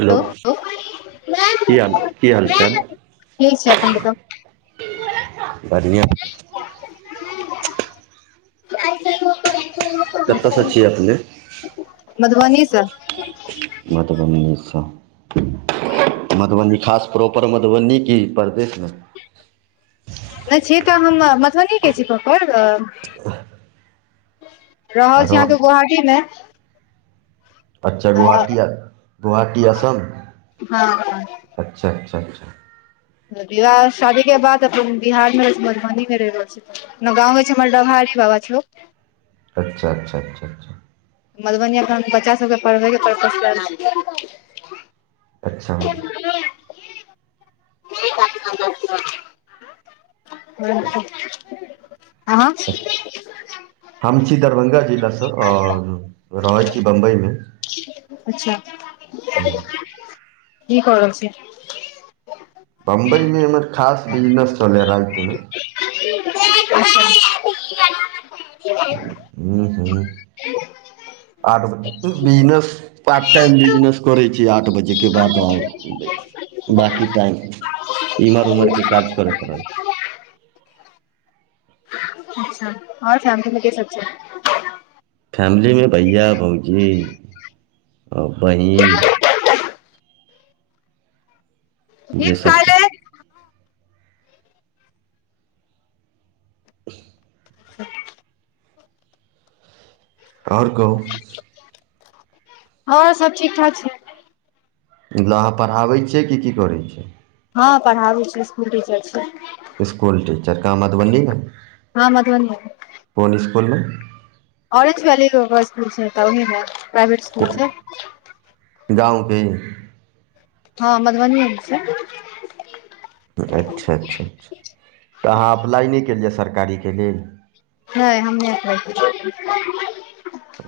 hello की हाल की हालचाल ठीक छै अपन देखब बढ़िआँ आइसा कतयसँ छियै अपने [inaudible] मधुबनी सँ बतबनीसँ मधुबनी खास प्रॉपर मधुबनी की परदेश नहि छी तऽ हम मधुबनी के छी पोखर रहल छी र अहाँके गोहाटी मे अच्छा हँ गोवाहाटी गोवाहाटी असम हँ अच्छा अच्छा अच्छा विवाह शादी के बाद अपन बिहारमे मधुबनी मे रहि रहल छी न गाँव गै छै हमर डभा छै बाबाथ लोक अच्छा अच्ा अच्छा अ्छा मधुबनीआप हम बच्चा सभके पढ़बयके परपस कर अच्छा ह [inaudible] आँ हम छी दरभंगा जिलासँ आओर रहैत छी बम्बईमे अच्छा ह कि करहल छी बम्बई मे हमर खास बिजनेस चलै हय राति मे [unintelligible] ह हू आठ ब बिजनेस पार्ट टाइम बिजनेस करै छी आठ बजे के बाद आ बाकी टाइम इमहर उमहरके काज करय पड़ल छै अच्छा आओर फैमली मे के सब छै फैमिलीमे भैया भौजी आ बहिन जे सब छथि [unintelligible] [unintelligible] [unintelligible] आओर कहू आओर हँ सब ठीक ठाक छै मतलब अहाँ पढ़ाबैत छियै कि की करै छिय हँ पढ़ाबे छी स्कूल टीचर छी स्कुल टीचर कहाँ मधुबनीमे हँ मधुबनी मे कोन स्कूल में ऑरेज वैली स्कूल छै प्राइवेट स्कूल गाँव के हँ मधुबनी के छै अच्छा अच्छा अच्छा तऽ अहाँ अप्लाइ नहि केलियै सरकारीके लेल नहि हम नहि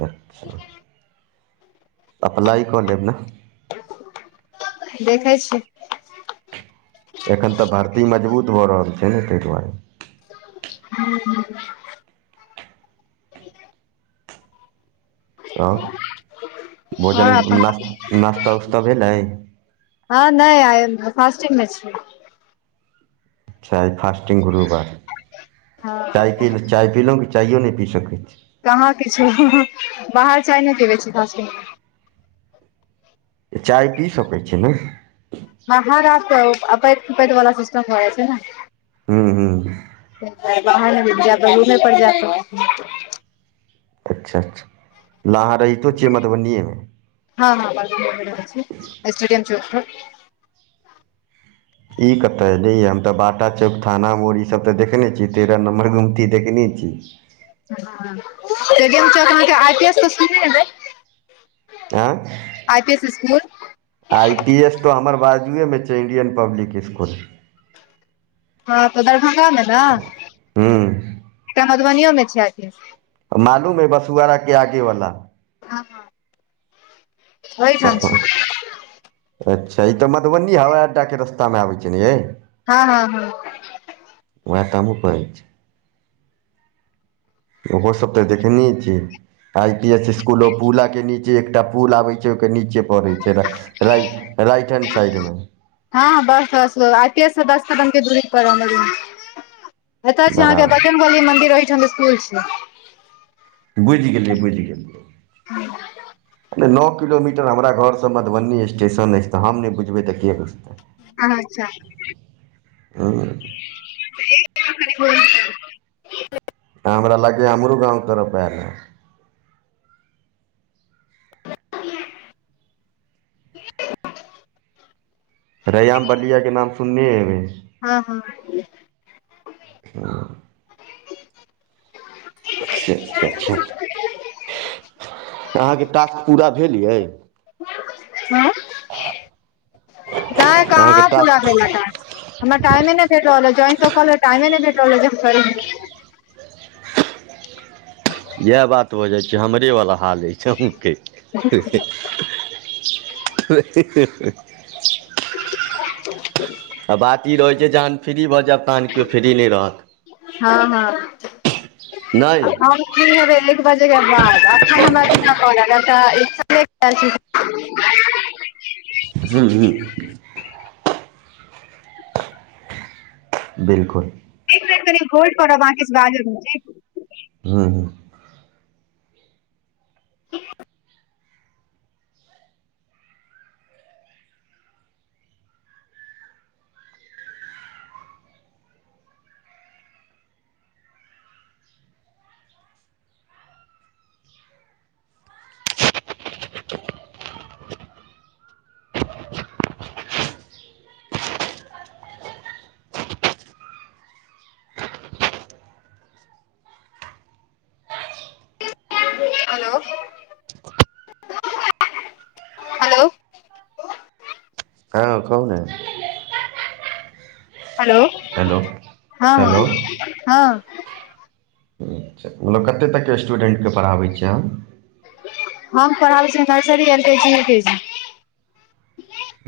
अच्छा अप्लाइ कऽ लेब ने देखै छीयै एखन तऽ भर्ती मजबूत भऽ रहल छै ने ताहि दुआरे ह ओ आओर भोजन अपन न नास्ता उस्ता भेलै हँ नहि आइ मे फास्टिंग मे छि चाय फास्टिंग गुरु बार हँ चाय पीहुँ चाय पीलहुँ कि चायओ नहि पी सकैत छी कहाँ किछु बाहर चाय नहि पिबै छी फास्टिगं मे तऽ चाय पी सकैत छी ने वाहर अपैैत कपैत वाला सिस्टम हो जा छै ने हू हू बाहर नहि पिबै छी रूपमे पर जा क अच्छा अच्छा अहाँ रहितो छियै मधुबनियएमे हँ हं मधुबनीमे स्टेडियम चौक पर ई कते लै या हम तऽ बाटा चौक थाना मोड़ ई सब तऽ देखने छियै तेरह नम्मर गुमती देखने छियै अहाँके आ आँ S school I P S तऽ हमर बाजूएमे छै इण्डियन पब्लिक स्कूल हँ तऽ दरभंगा मे ने हूँ तऽ मधुबनीयो मे छै अथी मालूम हय बसुआरा के आगे वला ओहि‌ ठाम छै अच्छा ई तऽ मधुबनी हवाई अड्डाके रस्तामे आबैत छै ने यै हँ हँ हँ उहै तऽ हमहु कहय छी ओहोसभ तऽ देखने छियै आई पी एस स्कूलो पुल के नीचे एकटा पुल आबै छै ओहिके नीचे पढ़े छै राइट राइट हैंड साइडमे हँ बस बस आइ पी एस सँ दस कदम के दूरी पर एतय छै अहाँके बराबर बजरंग बली मंदिर ओहिठाम स्कुल छै बुझि गेलियै बुझि गेलियै नो किलोमीटर हमरा घरसँ मधुबनी स्टेशन अछि तऽ हम नहि बुझबै तऽ के बुझतै हँ अच्छा हँ [unintelligible] हमरा लागै हमरो गाँंव तरफ एल हन [unintelligible] रैयाम बलिया के नाम सुनने हेबैय हँ हँ ह अच्छा अच्छा अच्छा तऽ अहाँके टास्क पूरा भेल यै हँ नहि अहाँके कहाँ पूरा टास्क भेल हमरा टाइमे नहि भेट रहल है ज्वाइन तऽ कलेब टाइमे नहि भेट रहल है [unintelligible] इएह बात हो जाइ छै हमरे वाला हालै छके [unintelligible] [unintelligible] आ बात ई रहैत छै जहन फ्री भऽ जायब तहन केओ फ्री नहि रहत हँ हँ नहि हम फ्रि हेबै एक बजे के बाद अखन हमरा एल छी [unintelligible] ह्म बिलकुल एक मिनट कनि होलड पर अहाँ रहब अहाँ किछ बाजब नहि ठीक हूँँ हेलो हेलो ह कहु ने हेलो हेलो हँ हेलो हँ अच्छा ओइ मे कते तकके स्टूडेन्टके पढ़ाबै छियै अहाँ हम पढ़ाबै छी nursery LKG UKG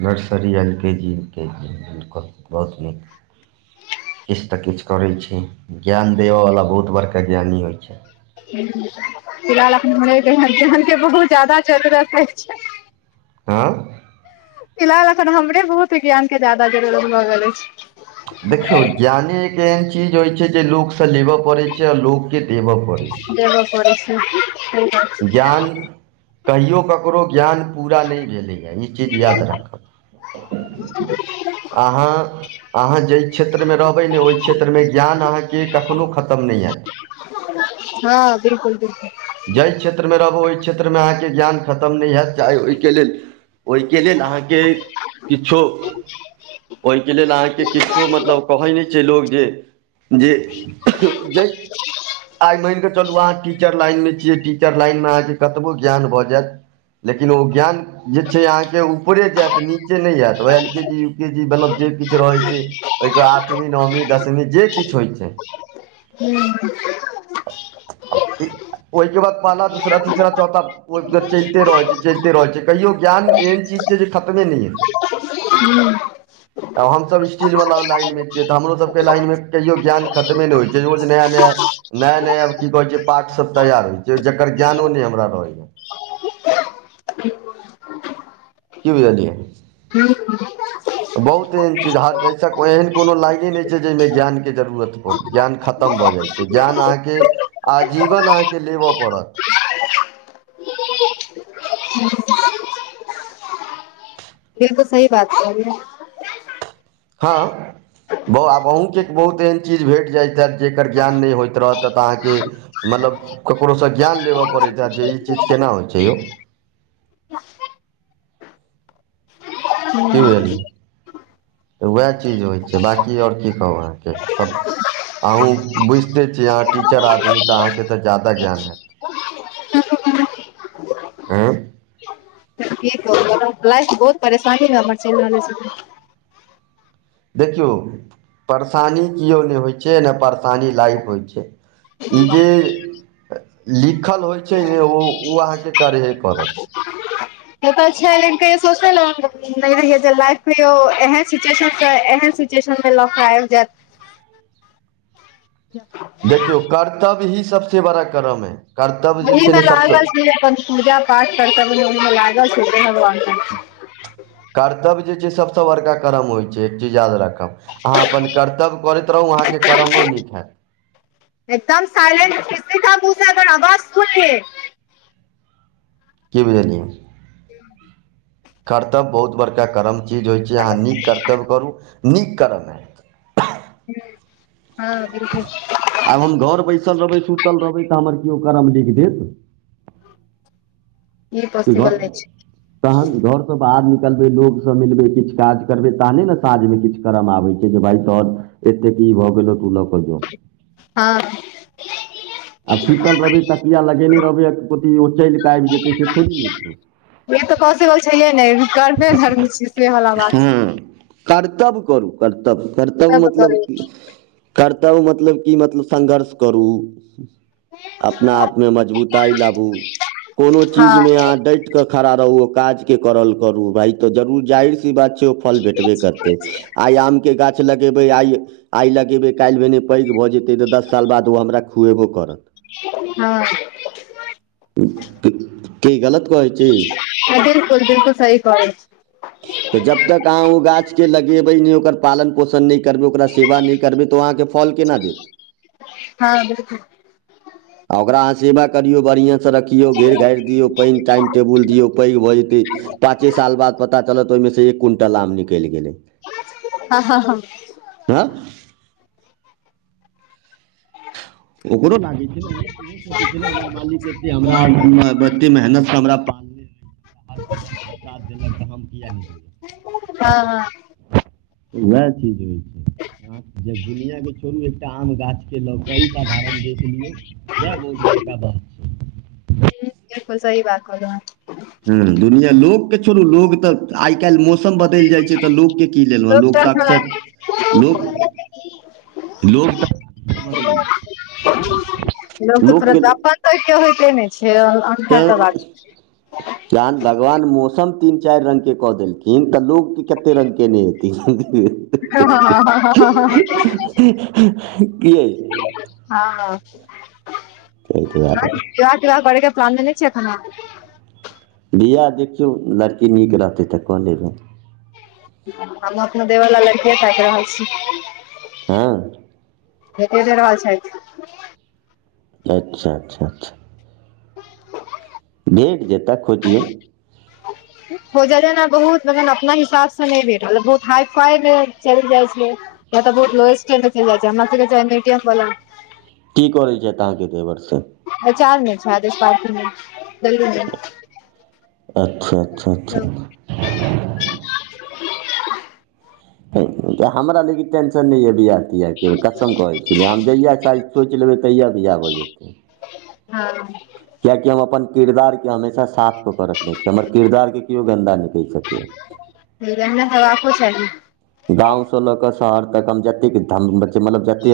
nursery L K G U K G बहुत नीक किछु तऽ किछु करै छी ज्ञान देबयवला बहुत बड़का ज्ञानी होइ छै फिलहाल एखह जहान के बहुत जादा जरूरत छै आँ फिलहाल अखन हमरे बहुत ज्ञान के जदा जरूरत भऽ गेल अछि देखियौ ज्ञाने एक एहन चीज होइ छै जे लोकसँ लेबऽ पड़ै छै आ लोक के देवय पड़े देब पड़ै छै सही बात ज्ञान कहियो ककरो ज्ञान पुरा नइ भेलै ह इ चीज याद राखब अहाँ अहाँ जैइ क्षेत्रमे रहबै ने ओइ क्षेत्रमे ज्ञान अहाँके कखनो खतम नइ हैत हँ बिलकुल बिलकुल जाहि क्षेत्रमे रहबू ओहि क्षेत्रमे अहाँके ज्ञान खतम नहि हएैत चाहे ओहिके लेल ओइके लेल अहाँके किछो [unintelligible] ओहिके लेल अहाँके किछो मतलब कहै नहि छै लोक जे जे जय आय मनि कऽ चलु अहाँ टीचर लाइन मे छियै टीचर लाइन मे अहाँके कतबो ज्ञान भऽ जायत लेकिन ओ ज्ञान जे छै अहाँके ऊपरे जायत नीचे नहि जायत ओएहल के मतलब जे किछु रहै छै ओहिके आठवीं नओवीं दसमी जे किछु होइ छै हूं अबि [inaudible] ओहिके बाद पाला दूसरा तीसरा चौथा चलिते रह छै चलिते रहैत छै कहियो ज्ञान एहन चीज से जे खत्मे नहि आय हुँ आब हमसभ स्टीजवला लाइनमे छियै तऽ हमरोसभके लाइनमे कहियओ ज्ञान खतमे नहि होइ छै रोज नया नया नया नया आब की कहैत छै पाठसभ तैयार होइत छै जकर ज्ञानो नहि हमरा रहैए की बुझलियै ह [inaudible] बहुत एहन चीज आहां के एहन कोनो लाइने नइ छै जाइमे ज्ञानके जरूरत होत ज्ञान खतम भऽ जाइ जे ज्ञान अहाँके आजीवन अहाँके लेबऽ पड़त बिल्कुल सही बात कहलिए हाँ बौआ अहूँके बहुत एहन चीज भेट जाइत हैत जेकर ज्ञान नइ होइत रहततऽ अहाँकेँ मतलब ककरोसँ ज्ञान लेबय पड़ैत ह जे ई चीज केना होइत छै यौ न [inaudible] की बुझलियै तऽ उएह चीज होइ छै बाँकी और की कहु अहाँके सब अहुँ बुझिते छी अहाँ टीचर आदमी तऽ अहाँकेँ तऽ जादा ज्ञान हैत कहलियै आँय लाइफ मे बहुत परेशानी ह हमर चलि रहल छै देखियौ परेशानी किओ नहि होइ छै नहि परेशानी लाायक होइ छै ई जे लिखल होइत छै ने ओ ओ अहाँकेँ करहे पड़त से त छैय कहियो सोचने नहि रहै लाइफ मे यौ एहन सिचूशन ऐ एह टीयूशन मे ल क आबि जायत ह [inaudible] [unintelligible] देखियौ कर्तव्य ही सबसे बड़ा कर्म है कर्तव्य जे छै वहिमे ने सबसँ लागल छी अपन अपन पूजा पाठ करताबै ओहिमे लागल छी कर्तव्य जे छै सबसे बड़का कर्म होइ छै एक चीज याद राखब अहाँ अपन कर्तव्य करैत रहू अहाँके कर्मो नीक हैत एकदम साइलेट किसी पूस अगर आवाज सुने कि बुझलियै [unintelligible] कर्तव्य बहुत बड़का कर्म चीज होइत छै अहाँ नीक कर्तव्य करू नीक कर्म हइ हँ बिलकुल आब हम घर बैसल रहबै सुतल रहबै तऽ हमर केओ करम लिख देत ई घर पॉसिबल नहि छै तहन घर बाहर निकलबै लोक सब मिलबै किछु काज करबै तहने ने साँझमे किछु कम आबै छै जे भाइ तऽ एतेक की भ गलो तु ल क जो हँ आ सुतल रहबै तकिया लगेने रहबै अथि ओ चलि कऽ आबि जेतै से थोड़ी नइ छै ई तऽ पॉसिबल छै हे नइ कर्मे धर्म छै से वाला बात हँ कर्तव्य करू कर्तव्य कर्तव्य सब मतलब करै की छी, कर्तव्य मतलब कि मतलब संङघर्ष करू अपना आपमे मजबूताई लाबू कोनो चीज हँ मे अहाँ डै खड़ा रह काज करू भ तऽ जर जार सी बात छै फल भेटबे करतै आय आमके गाछ लगेबै आय आय लगेबै काल्हि भेने पैघ भऽ जेतै तऽ दस साल बाद ओ हमरा खुएबो करत हँ की गलत कहै छी बिल्कुल बिल्कुल सही कहै छी तऽ जब तक अहाँ ओ गाछके लगेबै नहि ओकर पालन पोषण नहि करबै ओकरा सेवा नहि करबै तऽ ओ अहाँके फल केना देत हँ बिल्कुल आ ओकरा अहाँ सेवा करियौ बढ़ियां से रखियौ घेर घारि दियौ पानि टाइम टेबुल दियौ पैघ भऽ जेतै पाँचे साल बाद पता चलत त ओहिमेसँ एक क्विंटल आम निकलि गेलै हँ हँ ह आँ ओकरो लागे छै ने उहो सोचै छै हमर मालिक एते हमरा एते मेहनत से हमरा पाल रा हर कदमप साथ देलक तऽ हम किए हँ हँ नहियै त उएह चीज होइ छै दुनिया के छोड़ू एकटा आम गाछ के ल साधारण देख लियौ वएह बहुत बड़का बात ई त सही बात कहलौं ह ह दुनिया लोग के छोड़ू लोग तऽ आय काल्हि मौसम बदलि जाय छै तऽ लोकके कि [unintelligible] लेलहुँ लोक तऽ अक्सर लोक लोक तऽ बदलै लोक छै त लोकके तुरत अपन त के होइते ने छै तऽ बात छै जहन भगवान मौसम तीन चारि रंग के कऽ देलखिन तऽ लोग कते रंग केने हेती ह ह हूं हूं हूं के ऐ हाँ ताहि दुआरे विवाह तिवाह करे के प्लान देने [unintelligible] वियाह देखियौ लड़की नीक रहतै तऽ कऽ लेबै हमहु अपना देवर लेल लड़किये ताइक रहल छी ह भेटे नहि रहल छथि अच्छा अच्छा अच्छा भेट जेता खोजियौ [inaudible] हो जाै ने बहुत ल अपना हिसाबसँ नहि भेटल बहुत हाई फाई चलि जाई छै यऽ बहुत लोएस्ट ख जाइ छै हम त ब की करै छथि अहाँके देवर से अचार नहि छै आद पार्कमे दलमे अच्छा अच्छा अच्छा हमरा लेकिन टेंशन नहि यऽ बियाह तियाह कसम कहै छलै हम जहिया चाह सोचि लेबै तहिया विवाह भऽ जेतै हा किया कि हम अपन किरदार के हमेशा साफ कऽ के रखय छी हमर किरदार के कियो गंदा नै कहि सकेया हमरा हेबाको चाही गाँव से लऽ क शहर तक जतेय ध मतलब जतेय